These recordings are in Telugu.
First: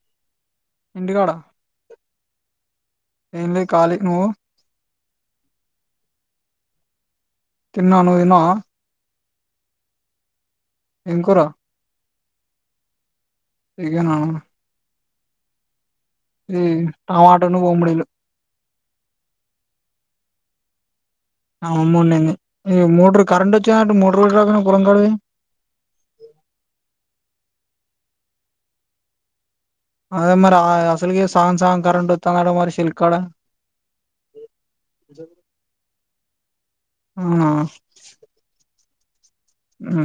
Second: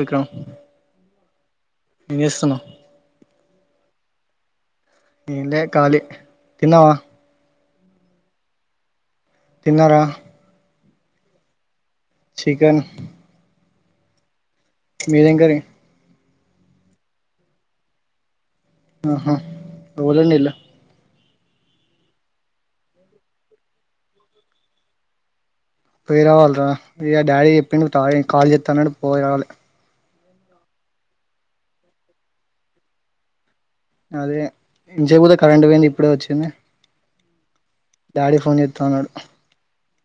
విక్రం ఏం చేస్తున్నావ్ ఎంలే కాలి నువ్వు ఎంలే కాలి తిన్నావ తిన్నా నువ్వు తిన్నావ తిన్నార ఏం కూర చికెన్ నిజంగానా మీదేం కర్రి టమాటోను బొమ్మిడీలు ఆహా ఎవలు లోండిల్లు మామవండింది ఇ మోటర్ కరెంట్ వచ్చాంటే మోటర్ ట రాకునా పొలం కాడకి పొయ్యి పోయి రావాలిరా ఇగ డాడి చెప్పిండు తాగి కాల్ చేస్తానాడు పోయిరావాలి అదే మరి అసలుకె సగం సగం కరెంట్ వస్తాంది సెలక్కాడ అదే ఇన్సేపు గూడ కరెంట్ పోయింది ఇప్పుడే వచ్ ఇనే అవునా డాడి ఫోన్ చెతన్నాడు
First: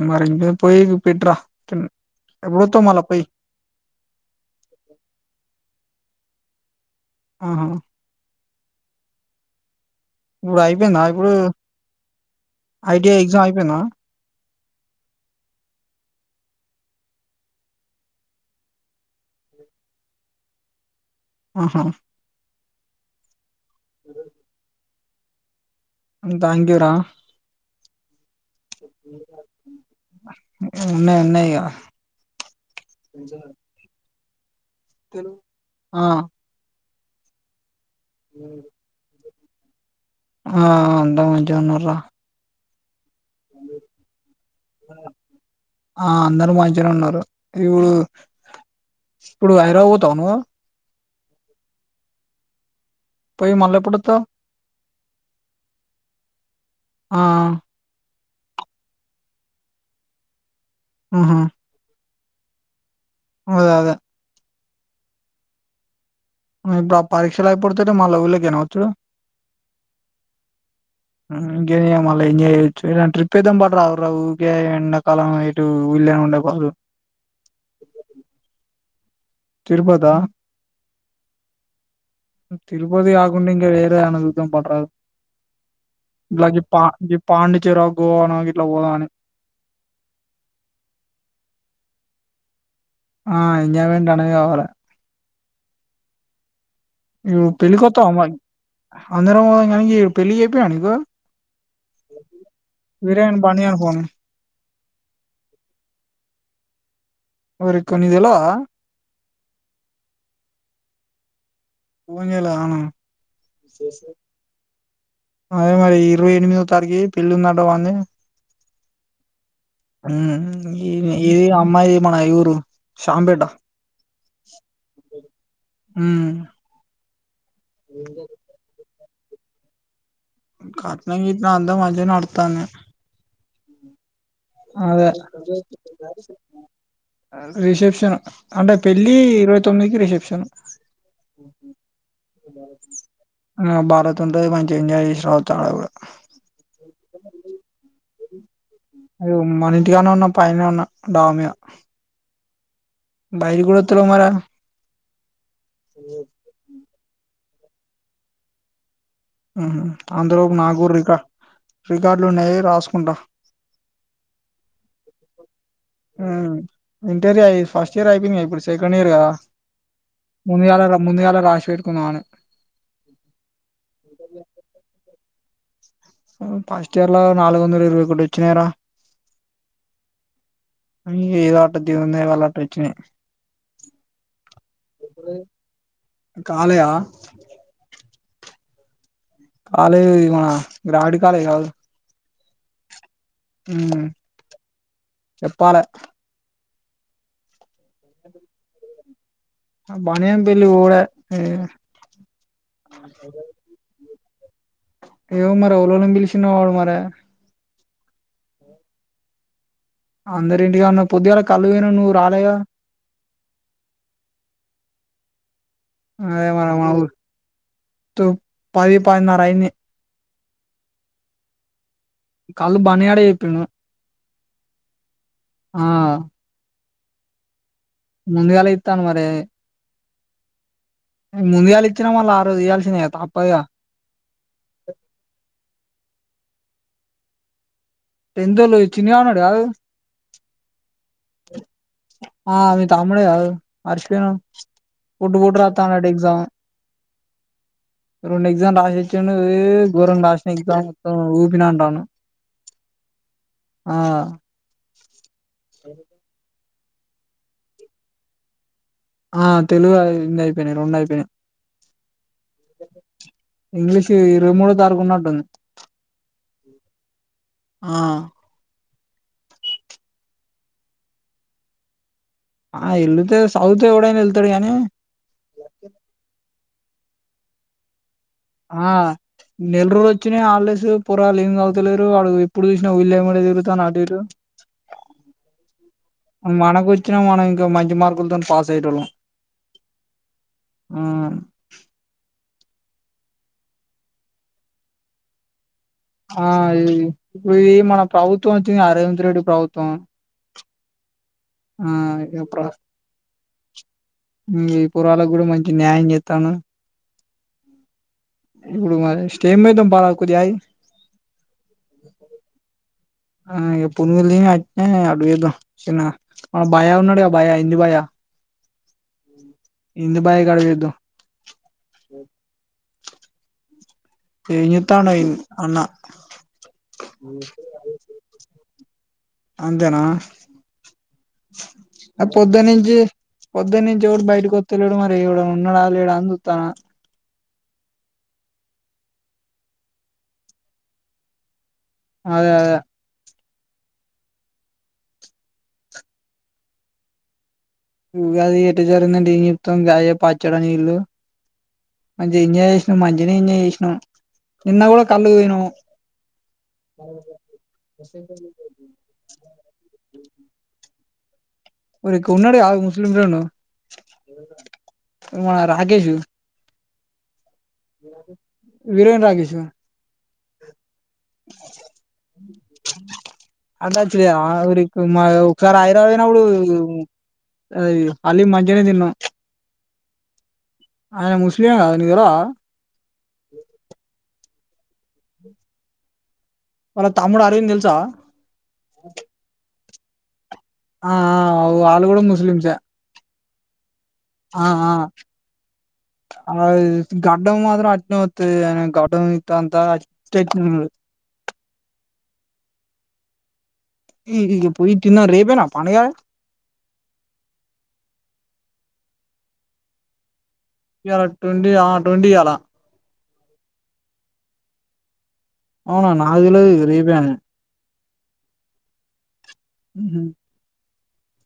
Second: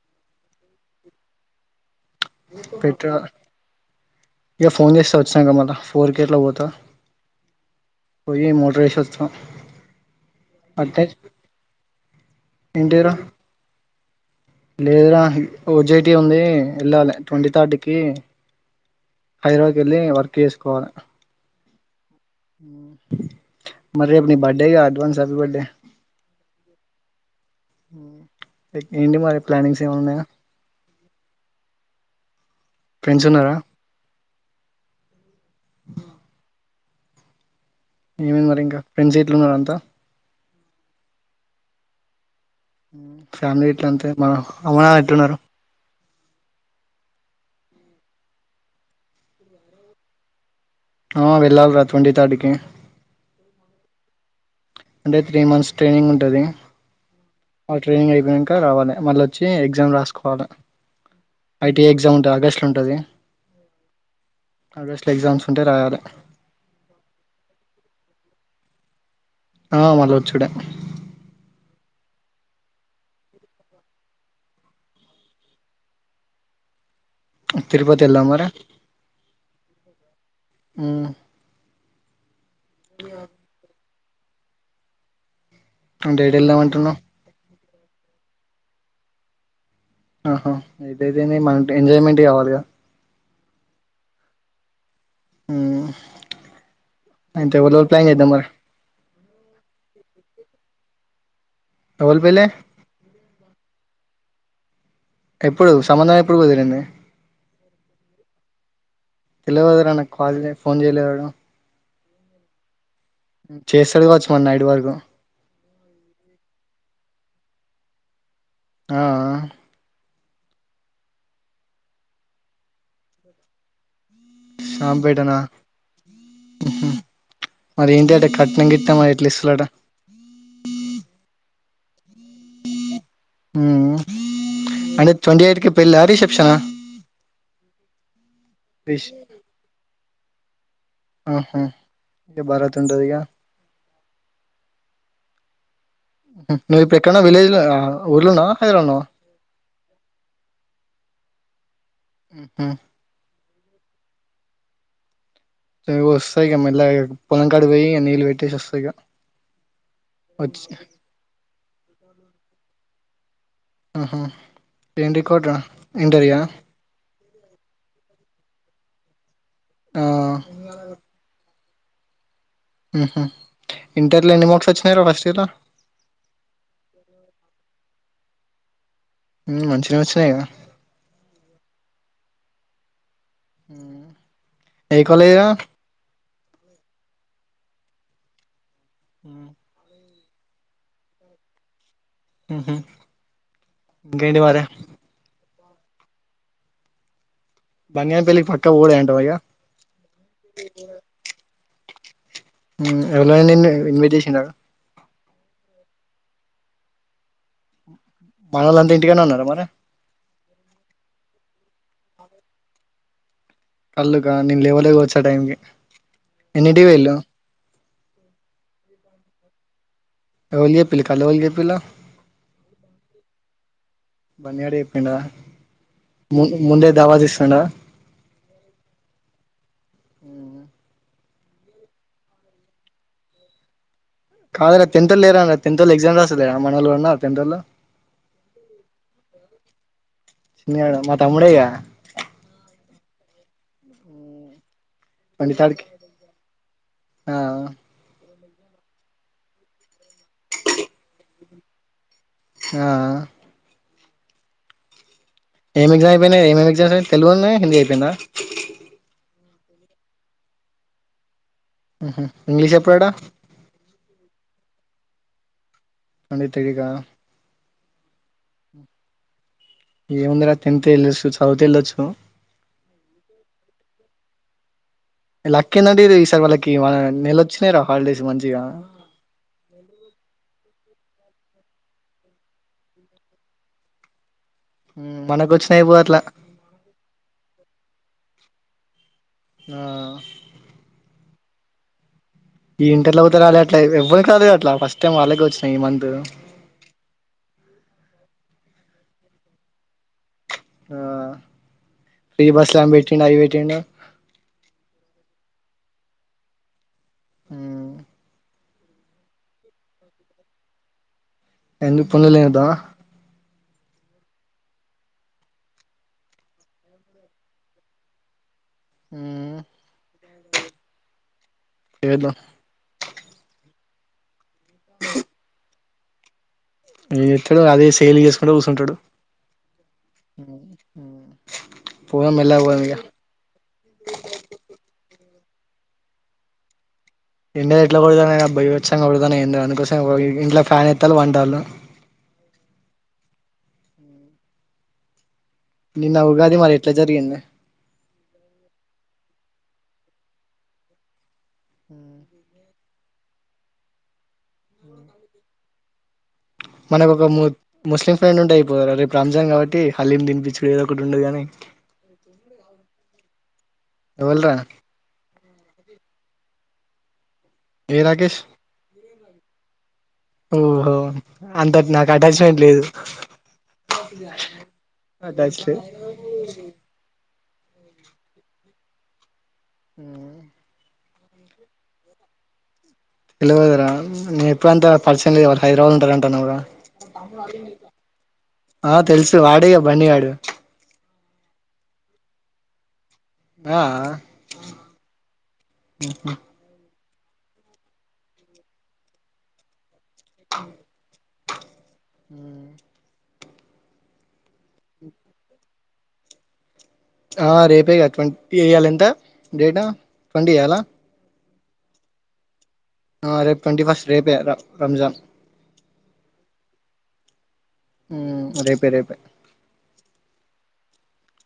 మరి ఇంకేం పోయి పెట్ర పెట్ర ఇగ ఫోను చేస్త వచ్చినంక మల్లా ఊరికికేట్ల పోత ఆహా పొయ్యి మోటార్ యేసోస్త ఇప్పుడు అయిపోయింద ఇప్పుడు ఏంటిదిరా ఐటిఐ ఎగ్జామ్ అయిపోయిందా లేదురా ఓజైటీ ఉంది వెళ్ళాలి ట్వంటీ థర్డ్ కి హైదరాబాద్ కి వెళ్ళి వర్క్ చేసుకోవాలె అహా మరి రేపు ని బర్డేగా అడ్వాన్స్ హ్యాపీ బర్డే హు ఉనాయి ఉనాయి ఇగ ఫ్రెండ్స్ ఉన్నారా తెలు ఆ ఏమైంది మరి ఇంక ఫ్రెండ్షిప్ తిన్నార అంత ఆ అంత మంచిగునారా ఫ్యామిలీ ఎట్లా అంతే మా అమ్మ నాన్న ఎట్లున్నారు ఆ అందరు మంచిగానే ఉన్నారు ఇప్పుడు ఇప్పుడు హైరా పోతావ నువ్వు ఆ వెళ్ళాలి రా ట్వంటీ థర్డ్ కి పోయి మల్ల ఎప్పుడు అతావ్ అంటే త్రీ మంత్స్ ట్రైనింగ్ ఉంటది ఆ వా ట్రైనింగ్ అయిపెంది క రావలి మళ్ళొచ్చి ఎగ్జామ్ రాసుకోవాలే ఉహు ఐటి ఎగ్జామ్ డ ఆగస్టు ల ఉంటది అదే అదే ఆగస్టు ల ఎగ్జామ్స్ ఉంటాయ్ రాయలె ఆ బ పరీక్షలు అయిపోతేనే మల్ల ఊర్లో కేన ఒచ్చుడు ఆ మల్లా వచ్చుడే ఏ మళ్ళ ఎంజాయ్ చేయొచ్చు ట్రిప్ ఏదాం పట్టా రాదు ఊర ఊకే ఎండకాలం ఇటు ఊలనే ఉండే బదులు తిరుపతి వెళదాం మరే తిరుపతా ఉ తిరుపతి గాకుంటే ఇంక వేర్ దా ఏమన్నా చూదాం పట్టరాదు అంటే ఎటు వెళ్దాం ఇలాగే అంటున్నావ్ ప పాండి [unintelligible] గోవనో ఇట్ల పోదాం అని ఆహా ఏదైతేనే మట్ ఎంజాయ్మెంట్ కావాలి గా ఆ ఎంజాయ్మెంట్ అనే కావలి ఉ నువ్ పెళ్ళి కొత్తవ మ అందరం [unintelligible] పెళ్లి కి చెప్పింరా నీకు ఎవలి పెళ్ళి వేరే గాని బన్నీ గాని పోను ఈ ఎప్పుడు సంబంధం ఎప్పుడు కుదిరింది ఓరికో నీకు తెలవదా తెలువదు రా నాకు కాల్ చే ఫోన్ చేయలేదు ఆడు ఫోన్ చేయలేదా అను చేస్తాడు కావచ్చు మరి నైట్ వరకు అదే మరి ఇరవై ఎనిమిదో తారకి పెళ్లి ఉంది ఆట వాంది ఆ ఆ ఉ ఈ ఇది అమ్మాయిది మన ఈ ఊరు షాంపేట షాంపెటనా ఉమ్ మరి ఏంటి అంట కట్నం గిట్ట మరి క్లిస్లట కట్నం గిట్నం అంత మంచే నడుతాంది ఊ అదే రిసెప్షనా రిసెప్షన్ అంటే రిష్ పెళ్ళి ఇరవై తొమ్మిదికి రిసెప్షన్ ఆహా ఇగ బరాత్ ఉంటది ఇగ న్ ఆ భారత్ ఉంటది మంచిగా ఎంజాయ్ చేసి రావచ్చు ఆడ కూడా ఊర్లోనా అది మన ఇంటిగానే ఉన్నా పైన ఉన్నా డోమియా ఆ ఉహూ బయటికి కూడా వత్తలేవ్ మరి వస్తా ఇక మెల్లగా పొలంకాడికి పోయి నీళ్ళు పెట్టేసి వస్తా ఇక ఉహూ అంతలోపు నాకు కూడా రికార్డు రికార్డులు ఉన్నాయి రాసుకుంటా ఆహ ఏం రికార్డు రా ఇంటరియా ఇంటర్యయి ఫస్ట్ ఇయర్ అయిపోయినాయి ఇప్పుడు సెకండ్ ఇయర్ కదా ఆ ముందుగల ముందుగాల్లే రాసిపెట్టు దామని ఉహూ ఇంటర్లు ఎన్ని మార్ట్స్ వచ్చినాయి రా వస్త ఉమ్ ఫస్ట్ ఇయర్ లో నాలుగు వందల ఇరవై ఒకటి వచ్చినాయిరా ఉమ్ మంచిగనే వచ్చినాయిగా నే వళ్లటు వచ్చినాయ్ ఏ కాలేజీ రా కాలేజీ ఆ ఉహు కాలే గ్రాడ్ కాలేజ్ కాదు ఉహూ ఉమ్ ఇంకేంటి మరి చెప్పాలే బంగారి పెళ్లికి పక్క పోవుడే అంటావ ఇగ బన్ని గాని పెళ్లికి పోవుడే ఉమ్ ఎవరు ఎల్లిండ్రు ఇన్విటేషన్ చి ఏమో మరి ఊర్లో వాళ్ళని పిలిచిన వాడు మరి మనో లంత ఇంటికాన్నే ఉన్నార మరి అందరు ఇంటిగానే పొద్దుగాల కళ్ళు కి పోయినాం నువ్వు రాలేగ కళ్ళుక నేను లేవులే వచ్చు ఆ టైమ్ కి [unintelligible] అదే మళ్ళీ మా ఉర్ తో పది [unintelligible] పదిన్నారా అయ్యింది ఎవల్ చెప్పిళ్ళు కళ్ళు ఇవ్వాలకి చెప్పిళ్ళు కళ్లు బన్ని గాడే చెప్పిండు బన్నీ గాడు ఆ దవత్ ఇస్థండా ముందుగాలె ఇత్తడు మరే ముందుగాయాల ఇచ్చినా మళ్ళీ ఆ రోజు ఇయాల్సిందే గ తప్పద్గా కాదురా తెంత్ ఒళ్ళు లేరరా అ టెంత్ ఒళ్ళు ఎగ్జామ్ రాస్తలేద మనోళ్లు ఉన్నారా సెంటర్లో టెన్త్ ఒళ్లు చిన్ని గాడు ఉన్నాడు గాదు చిన్ని గాడు మా తమ్ముడే గ ఆ మీ తమ్ముడే గా మర్చిపోయినావ్ పుట్ ట్వంటీ పుట్ థర్డ్ కి రాతాండట ఎగ్జామ్ ఆ రెండు ఎగ్జామ్ రాసొచ్చిండు ఏ గోరం రాసిన ఎగ్జామ్ మొత్తం ఊపిన అంటాండు ఆ ఆ ఏమి ఎగ్జామ్ అయ్యిపోయింది ఎం ఎం జాం తెలుగు ఉన్ను హిందీ అయ్యిపోయిందా ఆ తెలుగు అది హిందీ అయిపోయినాయి రెండు అయిపోయినాయి ఉహు ఇంగ్లీష్ ఎప్పుడట ఇంగ్లీష్ ఇరవై మూడ్ [unintelligible] తారీకు ఉన్నటుంది అని తైగా ఆ ఏముందిరా టెన్త్ వెళ్ళొచ్చు చదువుతే వెళ్ళొచ్చు ఆ ఎళ్ళితే సౌత్ ఎవడైన్ వెల్ తడు గాని లక్ ఏందంటే ఈ సార్ వాళ్ళకి వాళ్ళ నెల వచ్చినయి రా హాలిడేస్ మంచిగా ఆ నెల్ల రోజులు వచ్చినయి హల్ డేస్ పోరాళ్ళు ఏం అవుతలేరు వాడు ఎప్పుడు చూసినా ఊళ్లేమ్మటి తిరుగుతాండూ అటుఇటు మనకు వచ్చినాయిపోవు అట్లా మార్క్లతోని పాస్ అయ్యేటోల్లం ఆ ఈ ఇంటర్లో గుత రాలే అట్లా ఎవ్వరికి రాలేదురా అట్ల ఫస్ట్ టైం వాళ్ళకే వచ్చన ఆ ఇ ఇ మన ప్రభు వచ్చిందిగా రేవంత్ రెడ్డి ప్రభుత్వం ఆ ఉ ఫ్రీ చెప్పు రా బస్ లు ఆమె పెట్టిండు అవి పెట్టిండు ఇ పోరగాళ్లకు, ఇప్పుడు మంచి న్యాయం చేత్తాను ఉమ్, ఇప్పుడు మరి స్టేమ్ పోయిద్దాం పరాదు కొద్దిగా అగి ఎండు పునులు ఎద్దామా ఆ ఇగ పొనుగులు తిని అట్నే అటు పోయేదం చిన్నగా మన భయ్యా ఉన్నాడుగా భయ్యా హిందీ భయ్యా ఉమ్, హిందూ బాయ్ కాడ తిందాం పొయ్యొద్దం ఏం చేతాండో ఈ అన్న ఏం చేస్తాడు అదే సేల్ చేసుకుంటు కూసుంటాడు అంతేనా పోదాం మెల్లగా పోదాం ఇగ పొద్దన్నుంచి పొద్దన్నుంచి ఎవడు బయటకి వత్తలేడు మా ఎవడన్నా ఉన్నడ లేడా అని చూత్తన ఎండలు ఎట్ల కొడుతానై రా బీభత్సంగా కొడుతానే ఎండలు అందుకోసం ఇంట్లో ఫ్యాన్ వేత్తలి పంటలు అదే అదే నిన్న ఉగాది మరి ఎట్ల జరిగింది ఉగాది ఎట్ట జరిగింది అంటే ఏ చెప్తాం గాదె పచ్చడ నీళ్లు హు మంచిగా ఎంజాయ్ చేసినాం మంచిగనే ఎంజాయ్ చేసినం నిన్న కూడా కల్లుకు పోయినము మనకు ఒక ము ముస్లిం ఫ్రెండ్ ఉంటే అయిపోవుగదా రా రేపు రంజాన్ కాబట్టి హలీం తినిపిచ్చుడే ఏదో ఒ ఒకటుండు గానీ ఒరేకో ఉంన్నాడు కాదు ము [unintelligible] ఎవ్వలు రా మన రాకేష్ ఏ రాకేష్ వీరేన్ రాకేష్, అ ఓహో వాని తోటి నాకు అటాచ్మెంట్ లేదు అట్లాచ్చులే ఓరికి మా అటాచ్ లేదు అయ్యో హలీం మంచిగానే తిన్నాం ఊ ఆయన ముస్లిం కదా నీకు తెలవదా, తెల్వదురా నే ఇప్పుడంత పరిచయం లేదు హైదరాబాదులో ఉంటారంటనావ్ గా వాళ్ళ తమ్ముడు అరవింద్ తెలుసా ఆ తెలుసు వాడే బన్నీ గాడు ఆ అ వాళ్ళు కూడా ముస్లిమ్స్ ఆ ఆ ఆది గడ్డం మాత్రం అట్లనే వత్తది ఆయన గడ్డం ఇంతంత ఉ ఈ ఇగ పోయి తిందాం రేపేనా పండుగ ఆ రేపే ఇగ ట్వంటీ ఇయాల ఎంత డేటు ట్వంటీ ఇయ్యాల ట్వంటి ఆ ట్వంటీ ఇయ్యాల రేపు ట్వంటీ ఫస్ట్ రేపే రంజాన్ అవునా నాకు తెల్వదు రేపే అని ఉ రేపే రేపే ఉహు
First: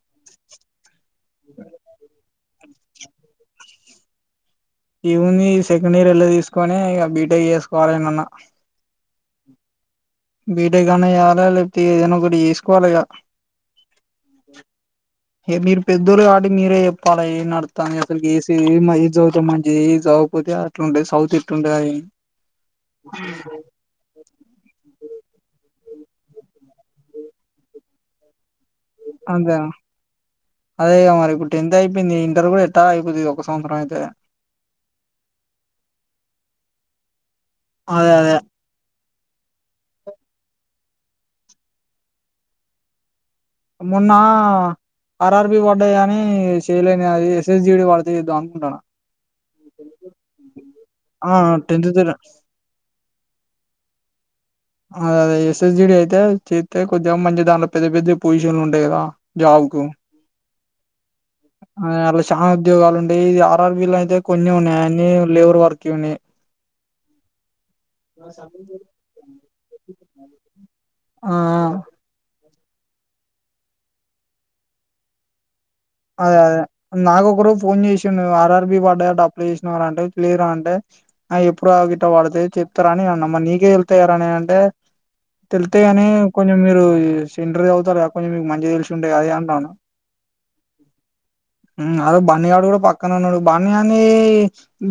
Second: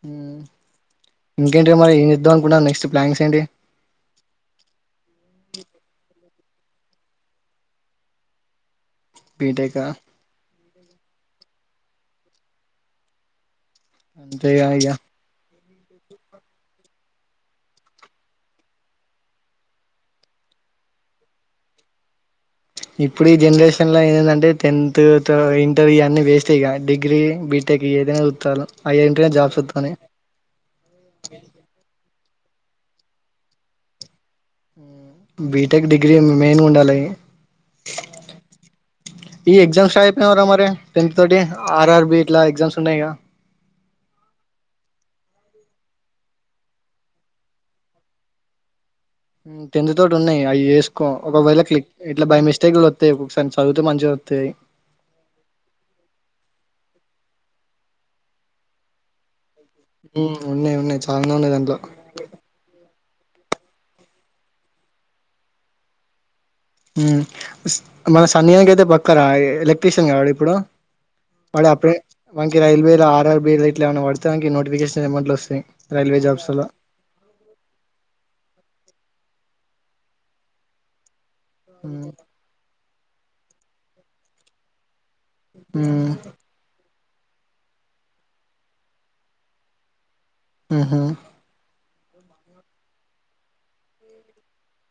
ఉ ఇంకేంటి మరి ఏం చేద్దాం అనుకుంటున్నావ్ నె నక్స్ట్ ప్లానింగ్స్ ఏంటి ఈ ఉంది సెకండ్ ఇయర్ ఎల్లతీసుకొని ఇగ బీటెక్ చేసుకోవాలి ఎల్లనన్న బీటెక బీటెక్ అన్న చేయాలి లేక ఏదైనా ఒకటి చేసుకోవాలిగా అంతేగా ఇగ పెద్దోలు కాబట్టి మీరే చెప్పాలే ఏం నడుతంది అసలుకి ఏస ఏ చదువుతే మంచిది ఏ చదవకపోతే అట్లుండేది చదువుతే ఇట్లుండేదనీ ఇప్పుడు ఈ జనరేషన్ ల ఏందంటే టెన్త్ త ఇంటర్ ఈ ఆన్నీ వేస్ట్ ఇగ డిగ్రీ బీటెక్ ఏదైనా చూత్తలు అంతేనా అదే ఇగ మరి ఇప్పుడు టెన్త్ అయిపోయింది ఇంటర్ కూడా ఎట్లా అయిపోది ఇది ఒక సంవత్సరం అయితే బీటెక్ డిగ్రీ మెయిన్ గ ఉండాలే అదే అదే ఈ ఎగ్జామ్స్ రాయపోయినవురా మరి టెన్త్ తోటి ఆర్ ఆర్ బి ఇట్లా ఎగ్జామ్స్ ఉన్నాయిగా మొన్న ఆర్ఆర్ బి పడ్డాది గని చేయలేనే అది ఎస్ఎస్ జీడి పడితే చేద్దాం అనుకుంటాన టెన్త్ తోటి ఉన్నాయి అయి చేసుకో ఆ ఒకవేళ క్లిక్ టెన్త్ త ఇట్లా బై మిస్టేక్లు అత్తయి ఒకసారి చదివితే మంచిగా తే అదే అదే ఎస్ఎస్ జిడి అయితే చెత్తే కొద్దిగా మంచిగా దాన్లో పెద్ద పెద్దయి పొజిషన్లు ఉంటాయి కదా జాబ్కు ఉన్నాయి ఉన్నాయి చూ ఆ అలా చాలా ఉద్యోగాలు ఉంటా ఏ ఇ ఆర్ఆర్బిలు అయితే కొన్ని ఉన్నాయి అని లేబర్ వర్క్ ఉన్నాయి ఊ స్ మన సన్నిగా నీకైతే అయితే పక్కరా ఎలక్ట్రీషియన్ కాడు ఇప్పుడు ఆ వాడు అప్పుడే వానీ ఈ రైల్వేల ఆర్ ఆర్ బి రేట్నా ఏమైన పడితే ఆనికి నోటిఫికేషన్ ఏమోట్లు వస్తుంది అదే అదే నాక ఒక రోజు ఫోన్ చేసిా ఆర్ఆర్బి పడయట అప్లై చేసి ఆ రా అంటే ప్రీ రా అంటే ఆ ఇప్పుడు అవి గిట్ట మ్మ్ వడతే చెప్ రాణి అన్న అమ్మ నీకే ఎల తే రాి అని అంటే తెళ్తే గని మ్మ్ఉహ్మ్ కొంచెం మీరు [unintelligible] ఊ హూ ఊ అరోజు బన్నీగాడు కూడా పక్కన ఉన్నాడు బన్నిగాన్ని అని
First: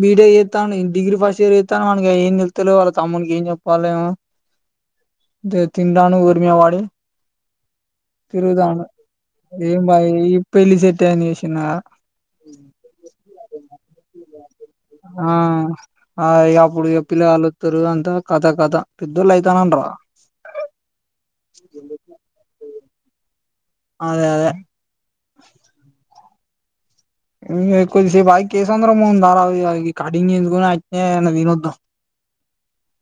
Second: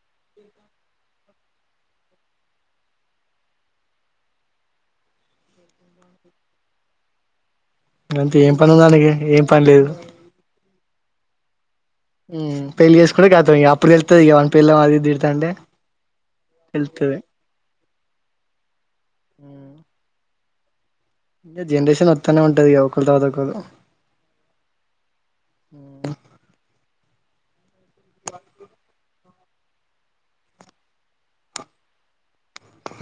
బీటెక్ చేస్తాను డిగ్రీ ఫస్ట్ ఇయర్ చేస్తాను మనకి ఏం నిళ్తలే వాళ్ళ తమ్ముకి ఏం చెప్పాలమో తీ తింటడాను ఊరిమీద పడి అంతే ఏం పని తిరుగుతాండు ఉందానికి ఏం పని లేదు బాయ్ ఈ పెళ్లి సెట్ అని చేసిన ఊ పెళ్లి చేసు కుంటే కతాం ఇక అప్పుడు తెలుతది వాని పెళ్ళాం అది ఇది ఆ తిడతాంటీ తెలుత ది ఉ కద కదా పెద్దోళ్ళు అయితానంటా రా ఇ జనరేసన్ ఒత్తనే ఉంటది ఇగ అవుతదా కాదా [unintelligible] అదే అదే ఇ ఎక్కుద్దిసేపుయి కేసు అందర మం దార కటింగ్ చేయించుకుని అట్లే ఏమన్నా తినొద్దాం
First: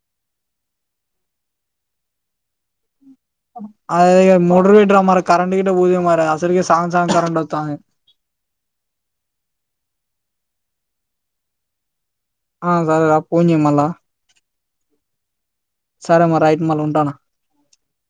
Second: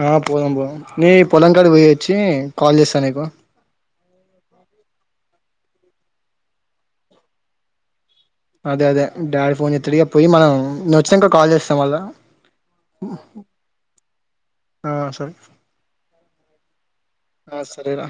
ఆ పోదాం పోదం నీ పొలంకాడి పోయి వచ్చి కాల్ చేస్తా నీ [unintelligible] ఆ ఇగ మూడ్రోజుల ఇట్రా మన కరెంట్ గిట్ట బోతే మరి అసల్కే సగం సగం కరంట్ వొత్తాంది అదే అదే డాడ్ ఫోన్ జేత్తడిగా పోయి మనం నువ్ ఒచ్సింక కాల్ చేస్తా మల్లా ఆ సరేరా ఫోన్ జేయ్ మళ్ళా ఆ సరే సరే మరై మల్ ఉంటాన ఆ సరేరా